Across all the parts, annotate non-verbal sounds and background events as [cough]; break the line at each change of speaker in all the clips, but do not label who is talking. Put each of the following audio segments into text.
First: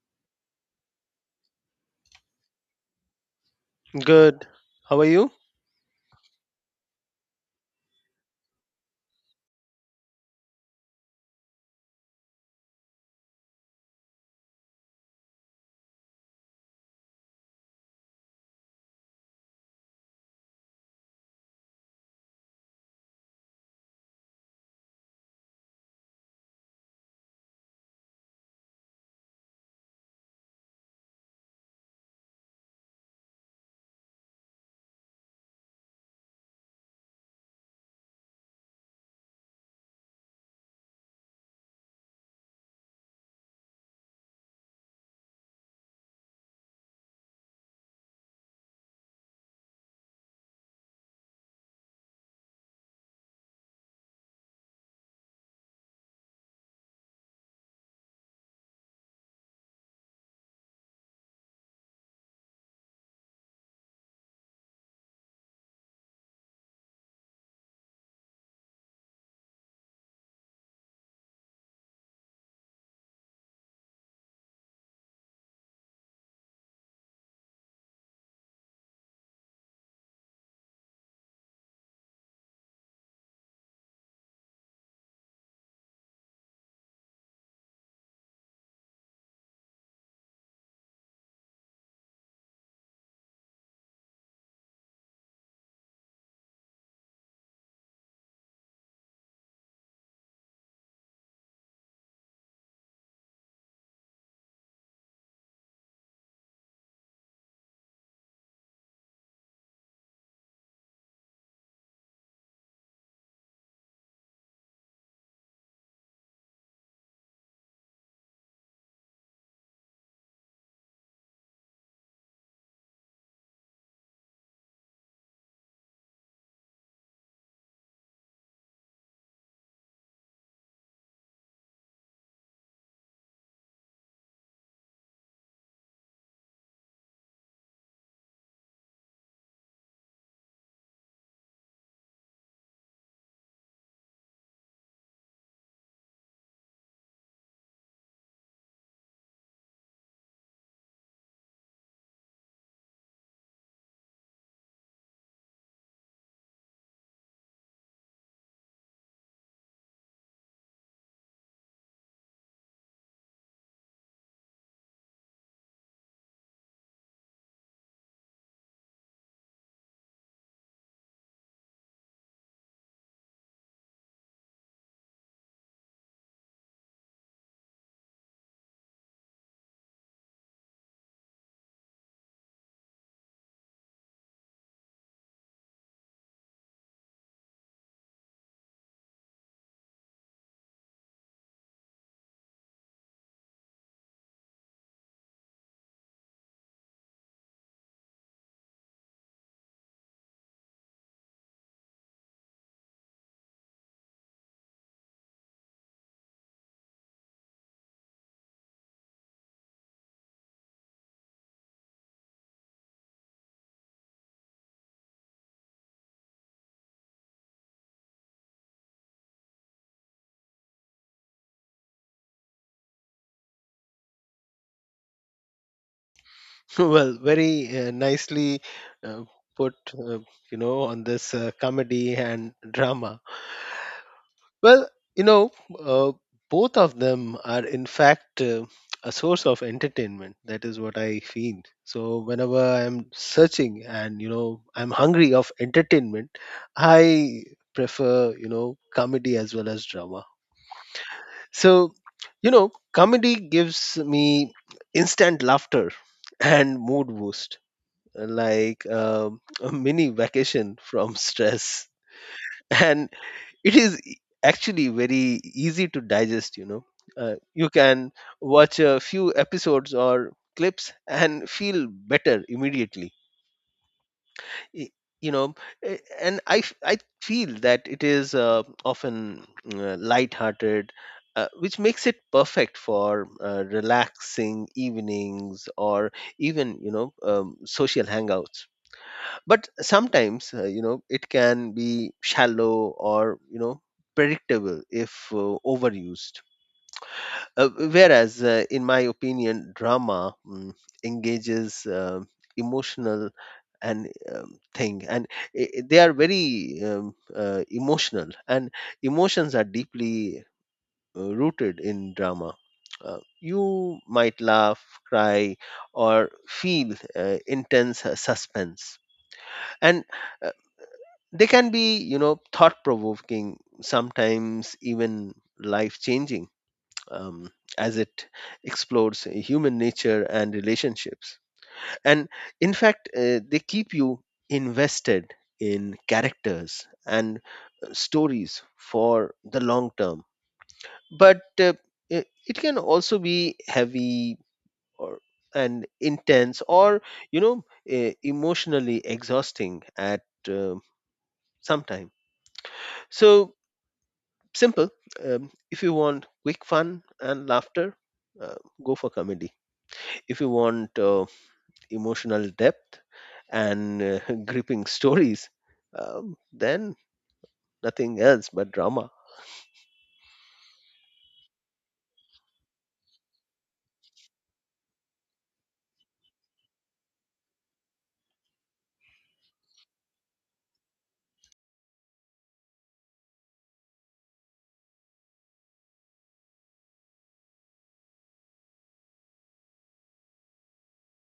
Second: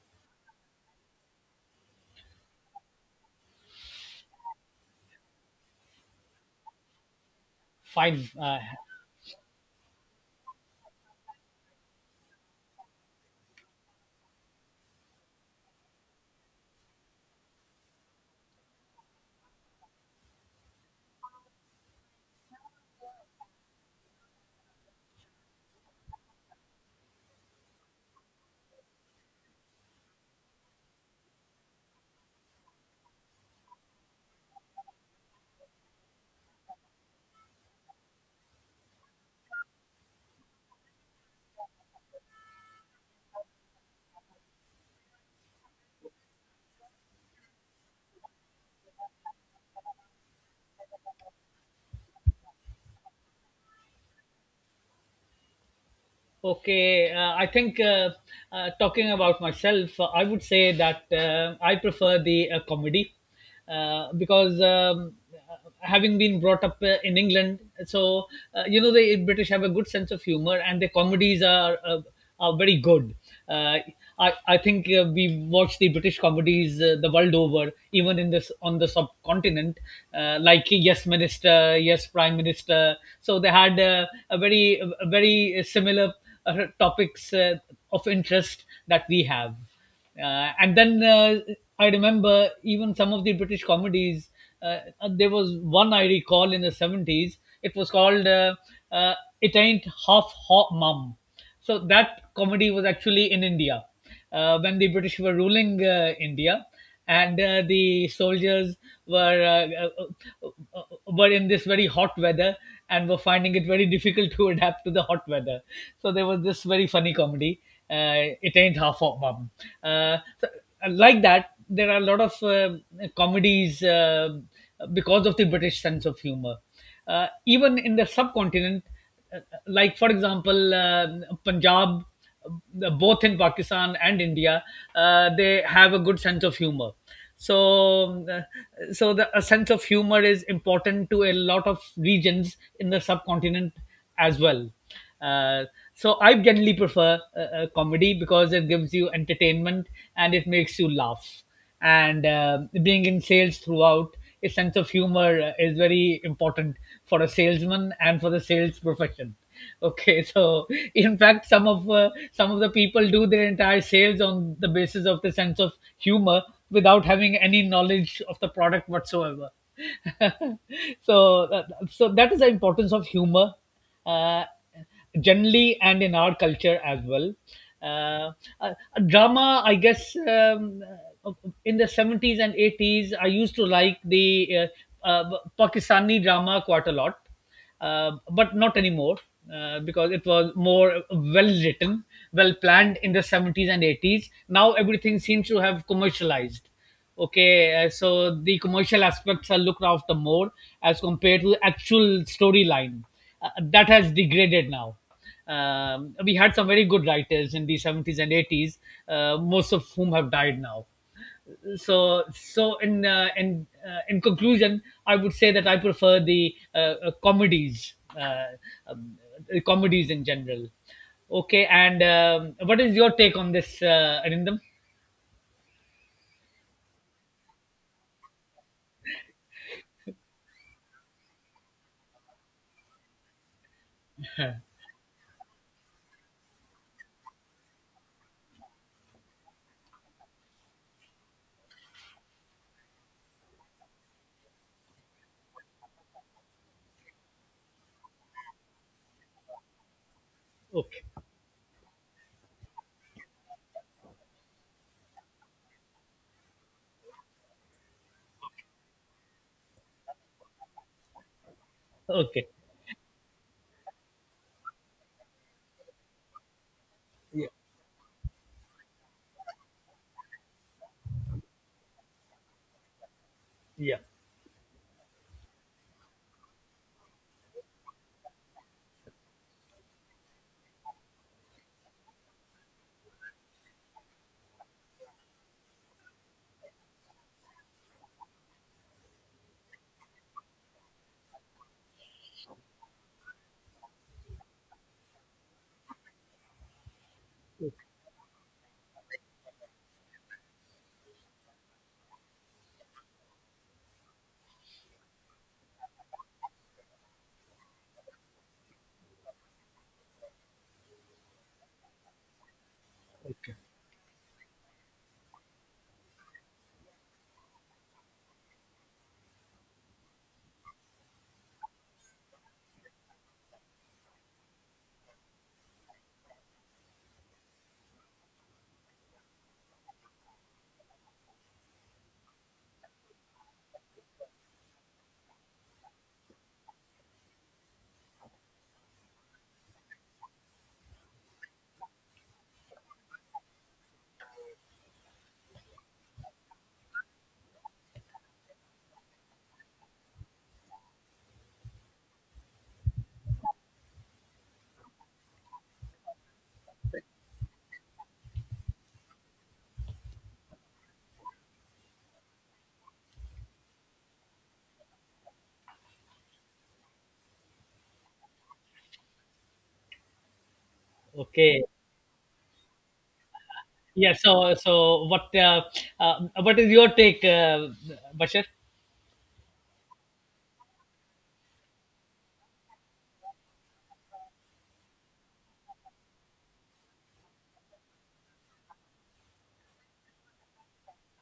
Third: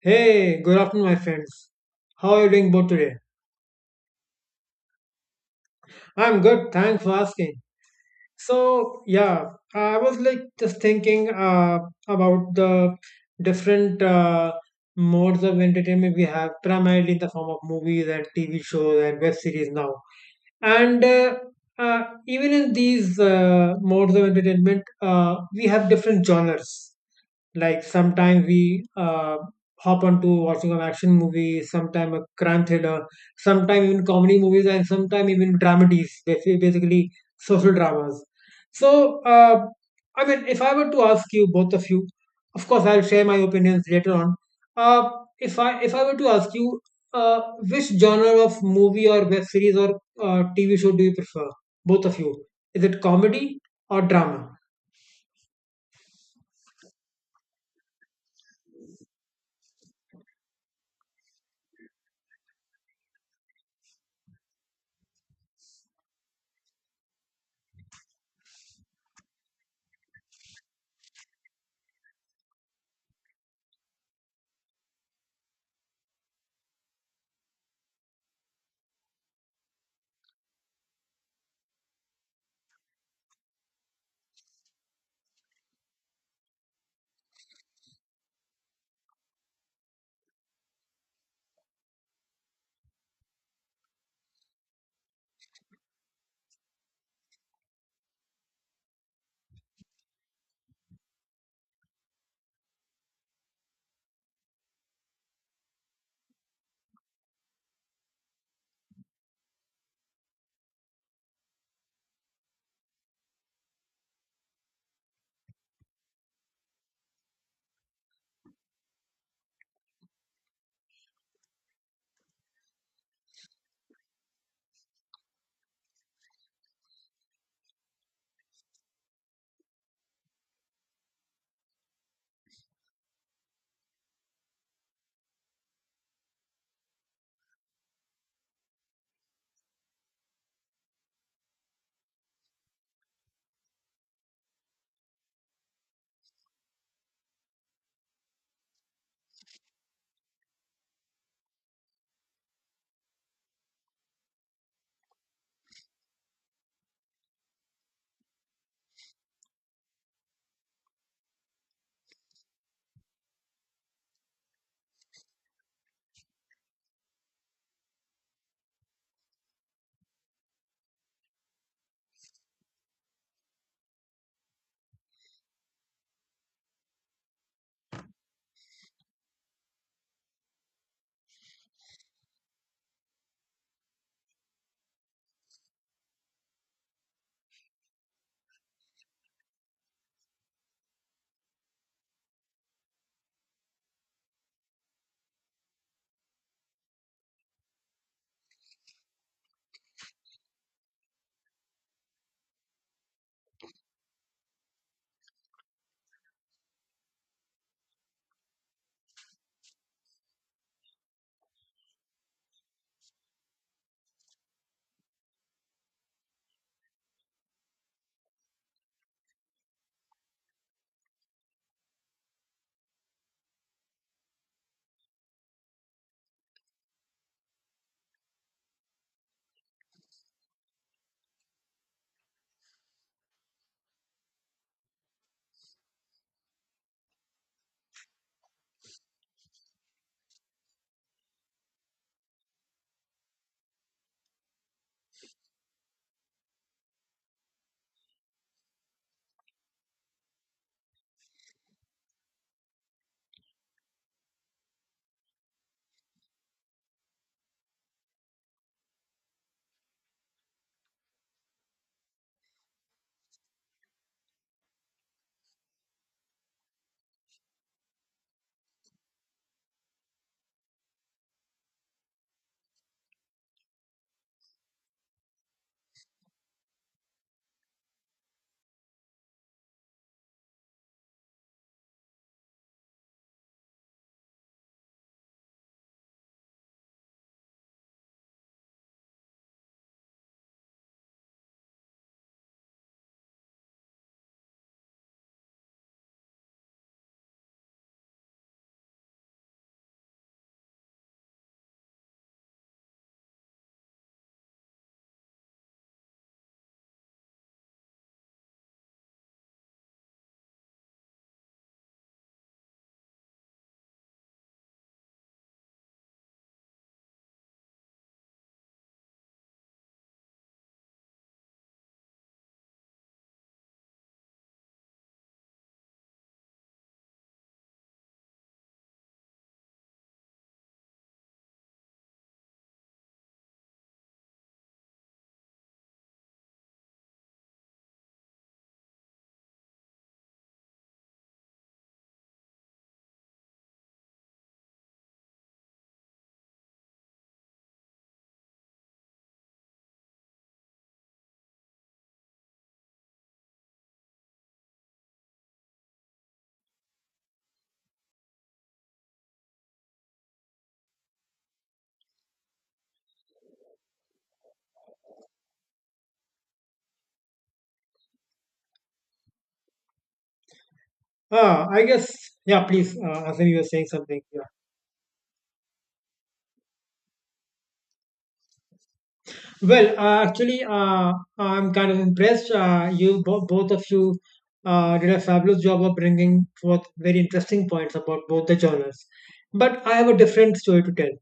Hey, good afternoon, my friends. How are you doing both today?
Good. How are you? [laughs]
I'm good. Thanks for asking.
Fine.
So, yeah, I was like just thinking about the different modes of entertainment we have, primarily in the form of movies and TV shows and web series now. And Even in these modes of entertainment, we have different genres. Like sometimes we hop onto watching an action movie, sometime a crime thriller, sometime even comedy movies, and sometime even dramedies, basically social dramas. So, uh, I mean, if I were to ask you, both of you, of course, I'll share my opinions later on. Uh, if I were to ask you, uh, which genre of movie or web series or TV show do you prefer? Both of you, is it comedy or drama?
Okay. I think talking about myself, I would say that I prefer the comedy because having been brought up in England, so you know the British have a good sense of humor, and their comedies are are very good. Uh, I think we watch the British comedies the world over, even in this on the subcontinent, like Yes Minister, Yes Prime Minister. So they had a very similar topics of interest that we have. And then I remember even some of the British comedies. There was one I recall in the 70s. It was called uh, "It Ain't Half Hot Mum." So that comedy was actually in India when the British were ruling India, and the soldiers were in this very hot weather and were finding it very difficult [laughs] to adapt to the hot weather. So there was this very funny comedy. It ain't half hot, mum. So, like that, there are a lot of comedies because of the British sense of humor even in the subcontinent, uh, like for example Punjab, both in Pakistan and India. They have a good sense of humor, so uh, so the a sense of humor is important to a lot of regions in the subcontinent as well. uh, so I generally prefer comedy because it gives you entertainment, and it makes you laugh. And being in sales throughout, a sense of humor is very important for a salesman and for the sales profession. [laughs] Okay, so in fact, some of the people do their entire sales on the basis of the sense of humor without having any knowledge of the product whatsoever. [laughs] so, uh, so that is the importance of humor. Uh, Generally, and in our culture as well. Uh, Drama, I guess, uh, in the 70s and 80s, I used to like the uh, uh, Pakistani drama quite a lot, but not anymore, because it was more well written, well planned in the 70s and 80s. Now everything seems to have commercialized. Okay, so the commercial aspects are looked after more as compared to the actual storyline. That has degraded now. We had some very good writers in the 70s and 80s, most of whom have died now. So, in conclusion, I would say that I prefer the comedies, um, comedies in general. Okay, and what is your take on this, Arindam?
Well, very nicely uh, put, you know, on this comedy and drama.
[laughs]
Well, you know, uh, both of them are in fact a source of entertainment. That is what I feel. So whenever I'm searching and, you know, I'm hungry of entertainment, I prefer, you know, comedy as well as drama.
Okay,
So, you know, comedy gives me instant laughter and mood boost, like a mini vacation from [laughs] stress.
okay.
And it is actually very easy to digest, you know. You can watch a few episodes or clips and feel better immediately
Yeah.
y- you know and I feel that it is often light-hearted which makes it perfect for relaxing evenings or even you know social hangouts, but sometimes you know it can be shallow or you know predictable if overused, whereas, in my opinion, drama engages emotional and thing, and they are very emotional, and emotions are deeply rooted in drama.
Okay.
You might laugh, cry, or feel intense suspense, and uh, they can be, you know, thought-provoking, sometimes even life-changing, um, as it explores human nature and relationships. And in fact, they keep you invested in characters and stories for the long term. But it can also be heavy or and intense or you know emotionally exhausting at uh, some time. So simple, if you want quick fun and laughter, uh, go for comedy. If you want emotional depth and [laughs] gripping stories, then nothing else but drama.
Okay.
I guess, yeah, please, Asim, you were saying
Yeah.
something. Yeah.
So, so what? What is your take, Bashar?
Actually, I'm kind of impressed. Both of you did a fabulous job of bringing forth very interesting points about both the genres. But I have a different story to tell.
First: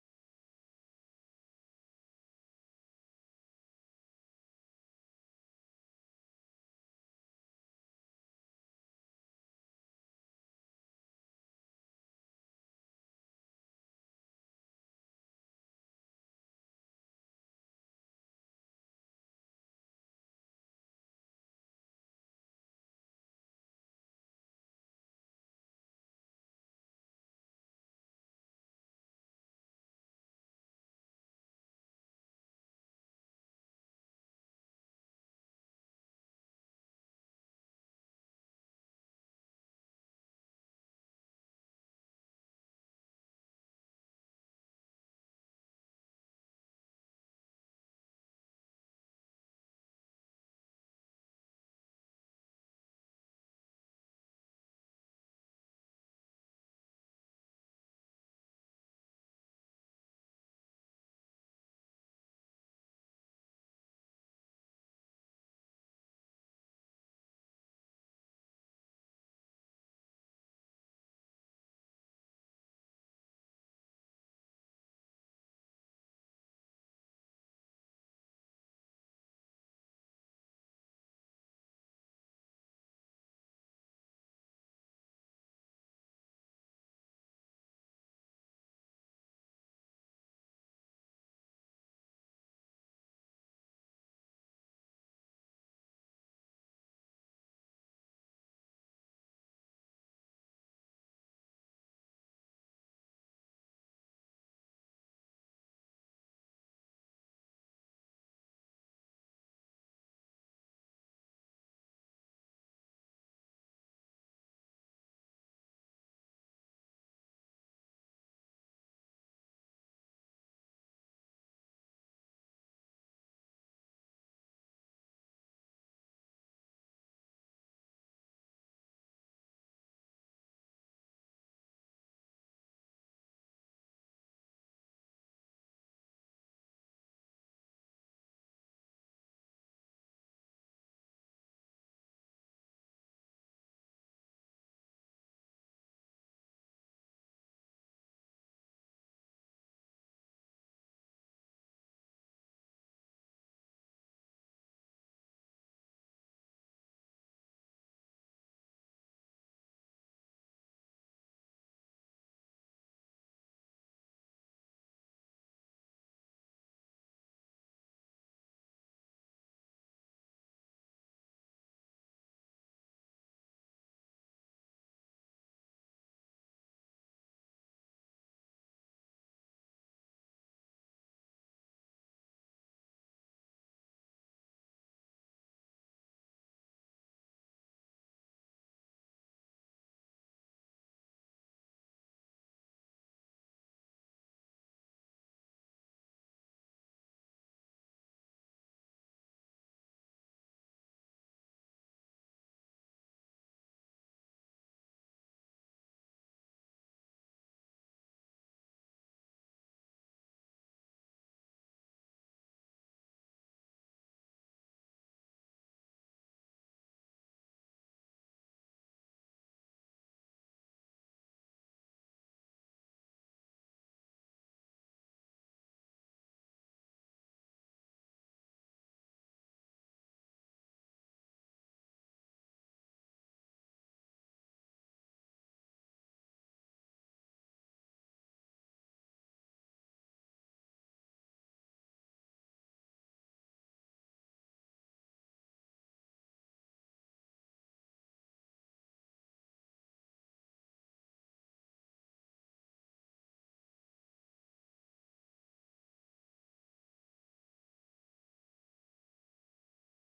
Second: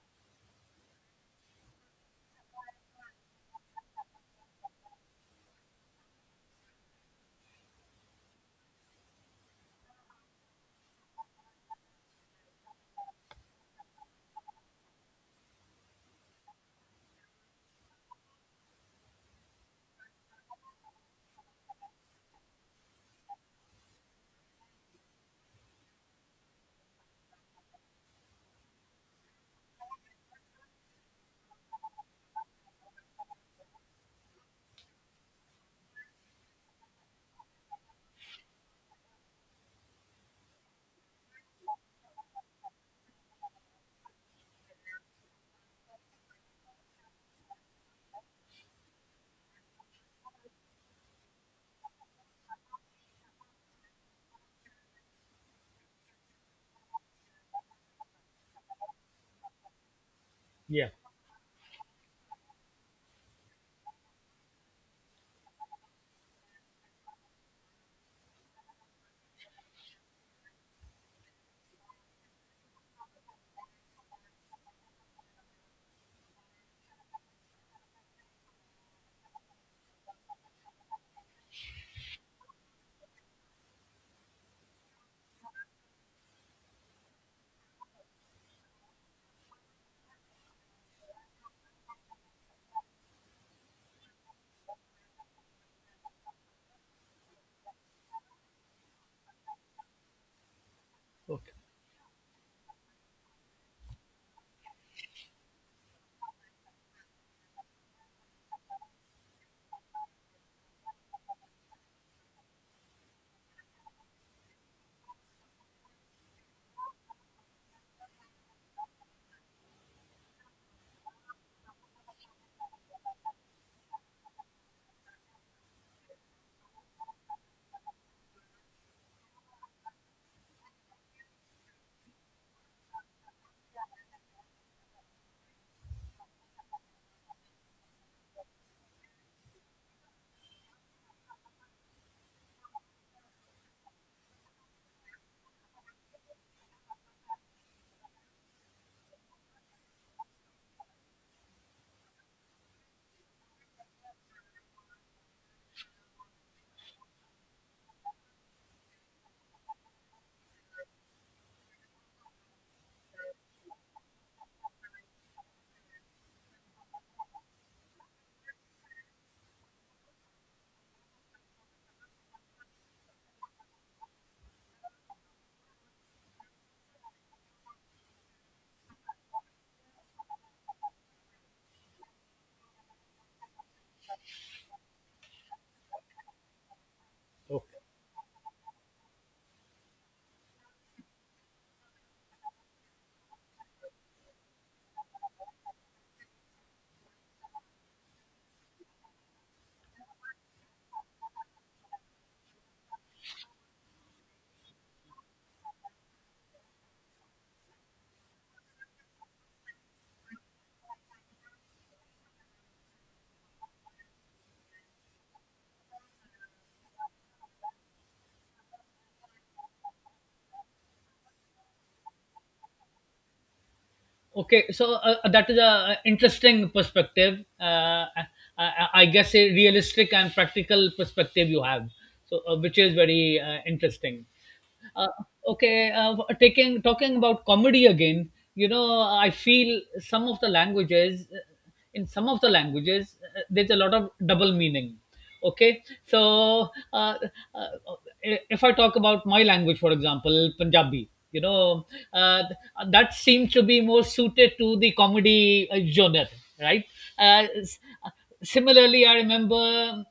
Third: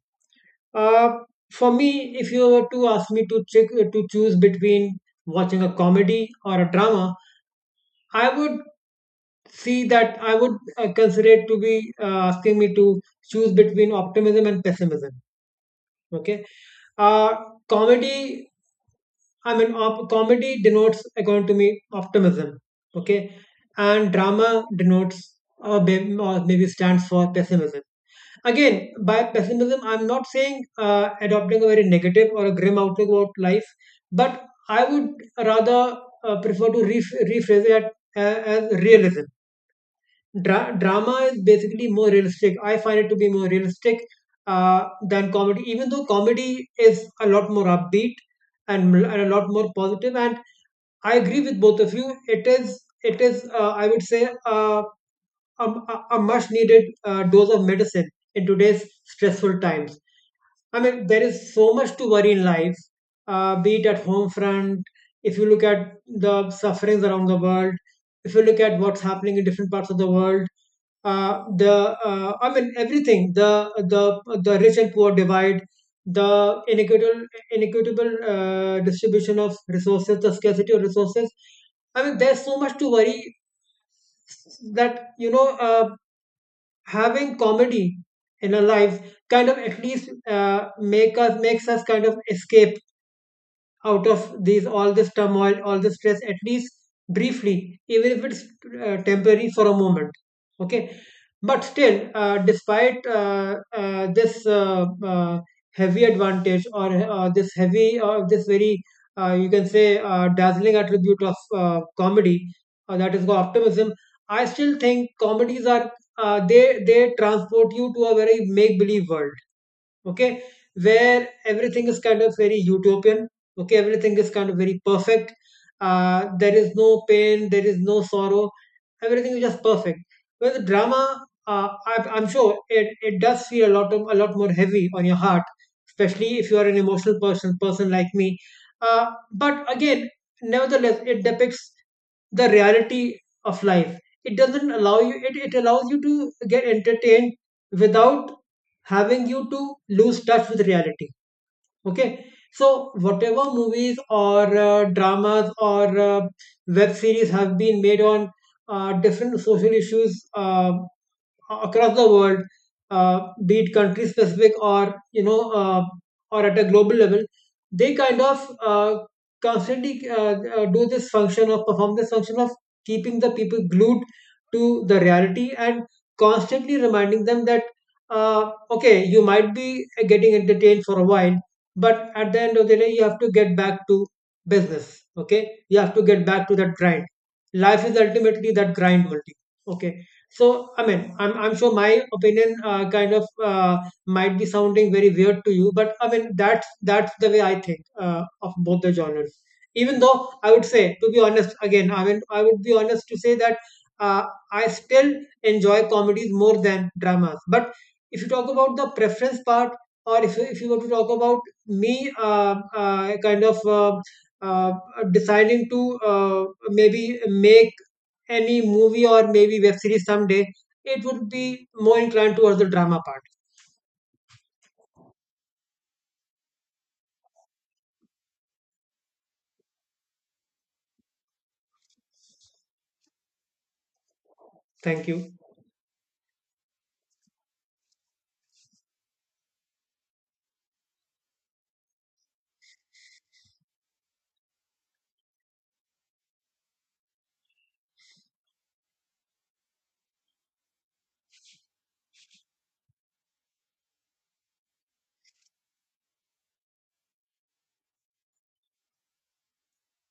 Uh, for me, if you were to ask me to choose between watching a comedy or a drama, I would see that I would consider it to be asking me to choose between optimism and pessimism. Okay. uh Comedy, comedy denotes, according to me, optimism. Okay. And drama denotes, or maybe stands for, pessimism. Again, by pessimism, I'm not saying adopting a very negative or a grim outlook about life, but I would rather prefer to rephrase it at, as realism. Drama is basically more realistic. I find it to be more realistic than comedy, even though comedy is a lot more upbeat and a lot more positive. And I agree with both of you. It is, I would say, a, a much needed dose of medicine in today's stressful times. I
Yeah.
mean, there is so much to worry in life, be it at home front, if you look at the sufferings around the world, if you look at what's happening in different parts of the world, the I mean everything, the the rich and poor divide, the inequitable distribution of resources, the scarcity of resources. I mean, there's so much to worry that, you know. Having comedy in our lives kind of, at least makes us kind of escape out of these all this turmoil, all this stress, at least briefly, even if it's temporary, for a moment. Okay.
Okay.
But still, despite this heavy advantage, or this very you can say dazzling attribute of comedy, that is optimism, I still think comedies are uh, they they transport you to a very make believe world. Okay. Where everything is kind of very utopian. Okay. Everything is kind of very perfect. There is no pain, there is no sorrow, everything is just perfect. With drama, I'm sure it does feel a lot of, a lot more heavy on your heart, especially if you are an emotional person like me. But again, nevertheless, it depicts the reality of life. It doesn't allow you it, it allows you to get entertained without having you to lose touch with reality. Okay. So whatever movies or dramas or web series have been made on different social issues across the world, uh, be it country specific or, you know, or at a global level, they kind of constantly do this function of perform this function of keeping the people glued to the reality and constantly reminding them that, okay, you might be getting entertained for a while, but at the end of the day, you have to get back to business. Okay, you have to get back to that grind.
Okay.
Life is ultimately that grind only. Okay. So, I mean, I'm sure my opinion kind of might be sounding very weird to you, but I mean, that's the way I think of both the genres. Even though I would say, to be honest, again, I mean, I would be honest to say that uh, I still enjoy comedies more than dramas. But if you talk about the preference part, or if you were to talk about me uh, deciding to maybe make any movie or maybe web series someday, it would be more inclined towards the drama part.
Okay. So that is a interesting perspective. I, I guess a realistic and practical perspective you have. So, which is very interesting. Uh,
Thank you.
okay, taking talking about comedy again. You know, I feel some of the languages, in some of the languages, there's a lot of double meaning. Okay, so uh, if I talk about my language, for example, Punjabi, uh, that seems to be more suited to the comedy genre, right? Uh, Similarly, I remember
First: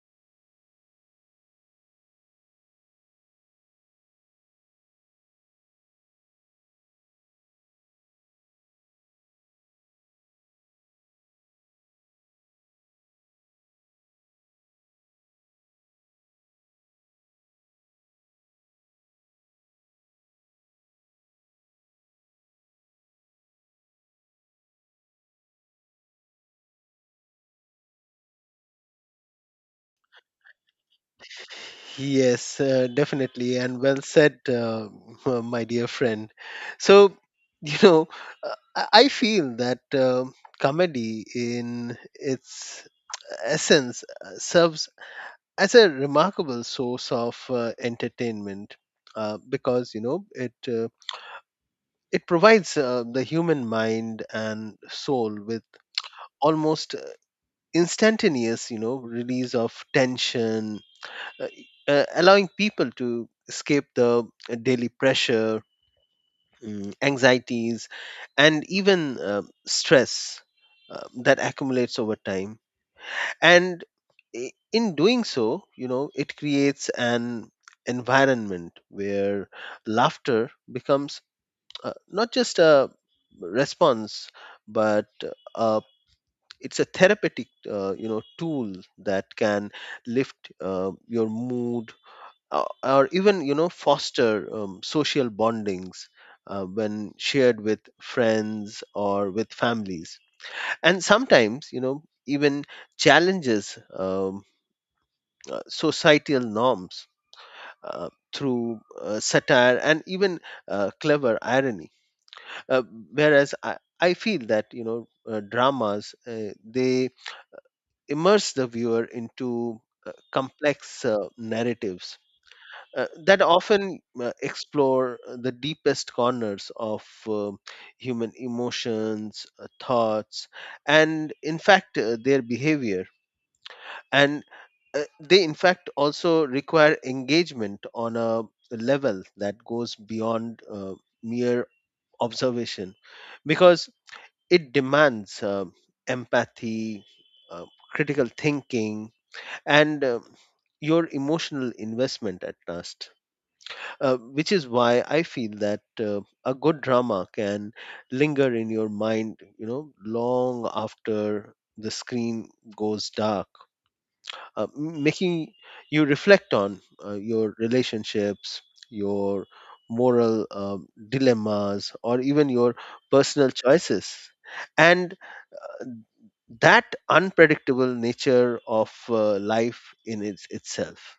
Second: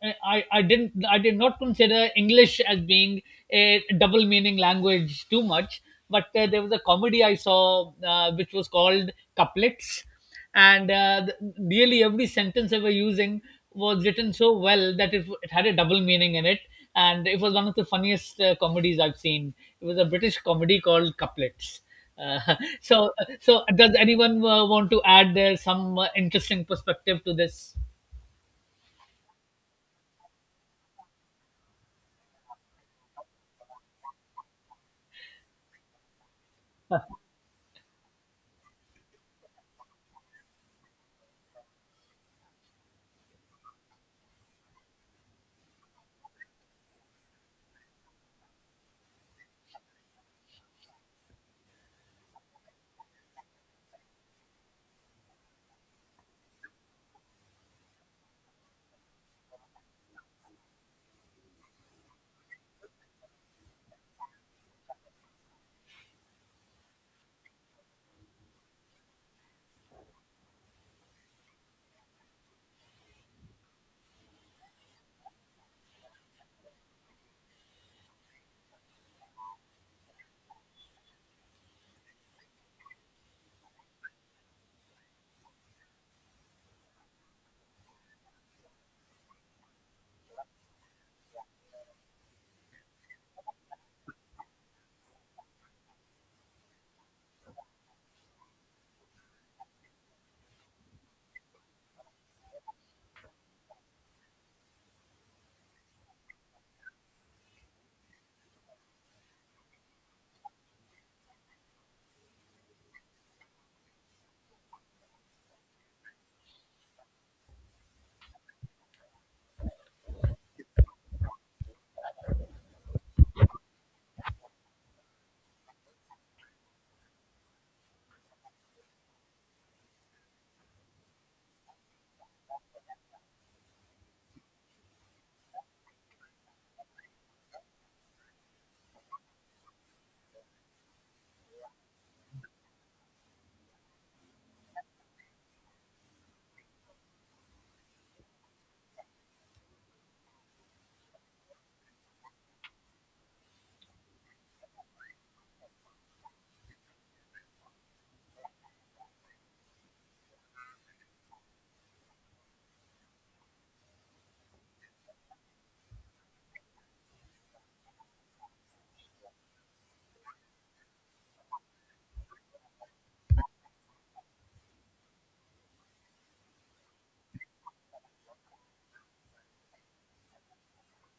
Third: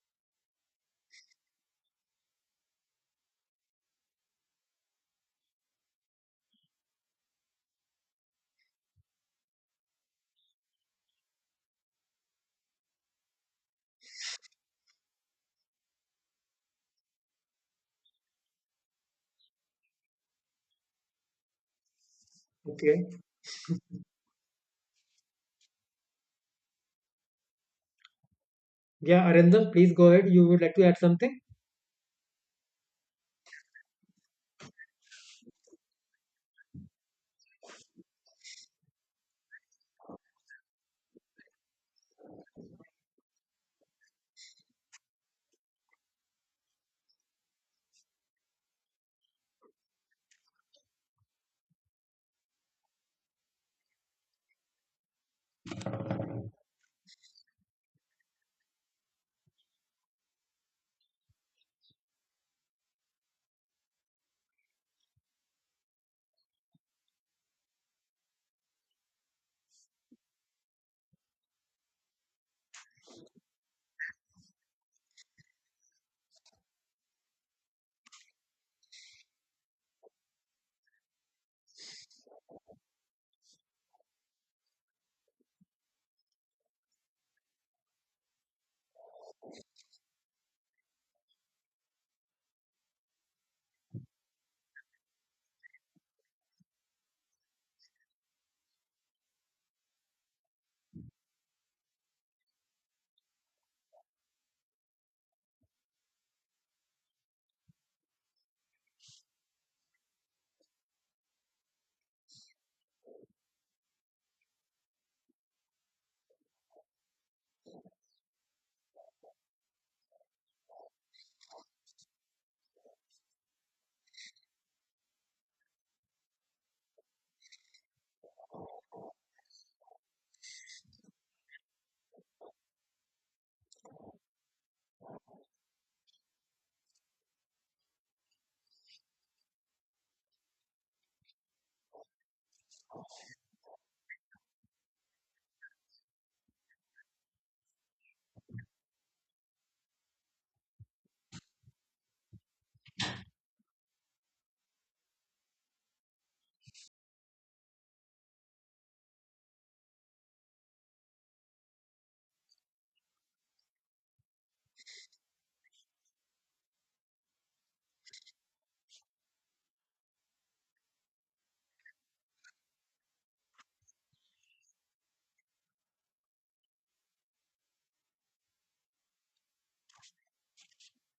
I didn't I did not consider English as being a double meaning language too much, but there was a comedy I saw, which was called Couplets, and nearly every sentence they were using was written so well that it had a double meaning in it, and it was one of the funniest comedies I've seen. It was a British comedy called Couplets. uh, [laughs] so
Okay.
so does anyone want to add some interesting perspective to this?
Yeah, Arindam, please go ahead. You would like to add something?
Yes, definitely, and well said, [laughs] my dear friend.
[laughs]
So, you know, I feel that comedy, in its essence, serves as a remarkable source of entertainment because you know it. It provides the human mind and soul with almost instantaneous, you know, release of tension, uh, allowing people to escape the daily pressure, anxieties, and even stress that accumulates over time. And in doing so, you know, it creates an environment where laughter becomes not just a response but uh, it's a therapeutic you know tool that can lift your mood, or even you know foster social bondings when shared with friends or with families, and sometimes you know even challenges societal norms through satire and even clever irony, uh, whereas I feel that you know dramas they immerse the viewer into complex narratives that often explore the deepest corners of human emotions, thoughts, and in fact their behavior, and they in fact also require engagement on a level that goes beyond mere observation because it demands empathy, uh, critical thinking, and your emotional investment at last. Which is why I feel that a good drama can linger in your mind, you know, long after the screen goes dark, making you reflect on your relationships, your moral dilemmas, or even your personal choices and that unpredictable nature of life in its, itself.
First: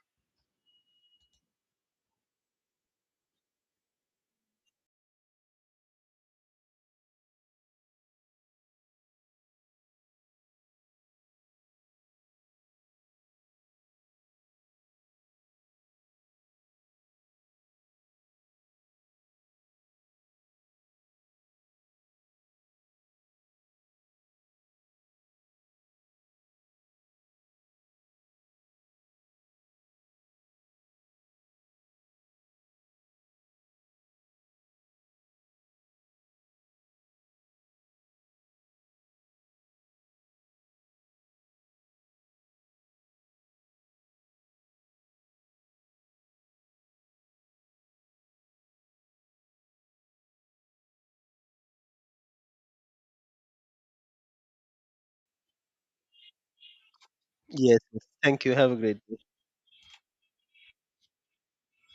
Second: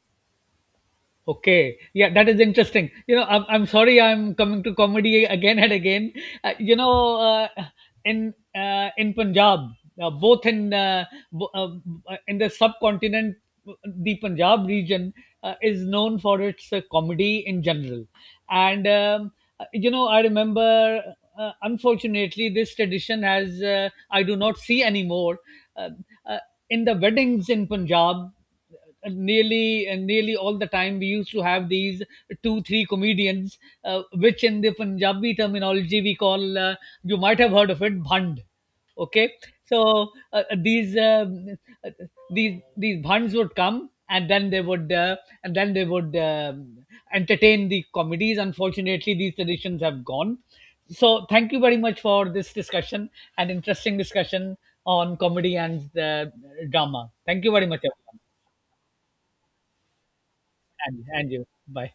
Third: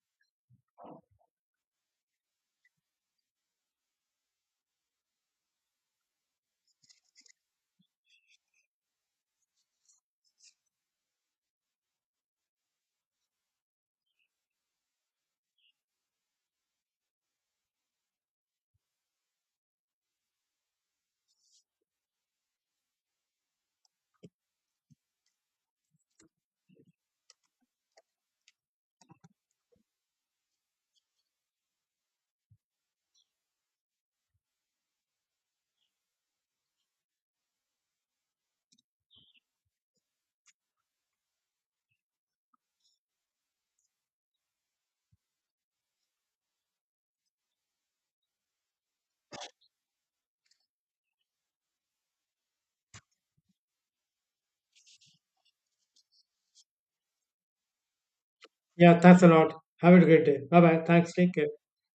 Okay, yeah, that is interesting. You know, I'm sorry I'm coming to comedy again and again. Uh, you know, uh, in Punjab, uh, both in uh, bo- uh, in the subcontinent, the Punjab region is known for its comedy in general. And you know, I remember, unfortunately, this tradition has, I do not see anymore. Uh, uh, in the weddings in Punjab, nearly all the time, we used to have these two three comedians, which in the Punjabi terminology we call, you might have heard of it, bhand. Okay, so these uh, these bhands would come, and then they would and then they would um entertain the comedies. Unfortunately, these traditions have gone. So thank you very much for this discussion, an interesting discussion on comedy and drama. Thank you very
Yes,
much,
yes.
everyone.
Thank you, have a
Yeah,
great day.
thanks a lot. Have a great day. Bye bye.
And,
Thanks.
and
Take
you.
care.
Bye.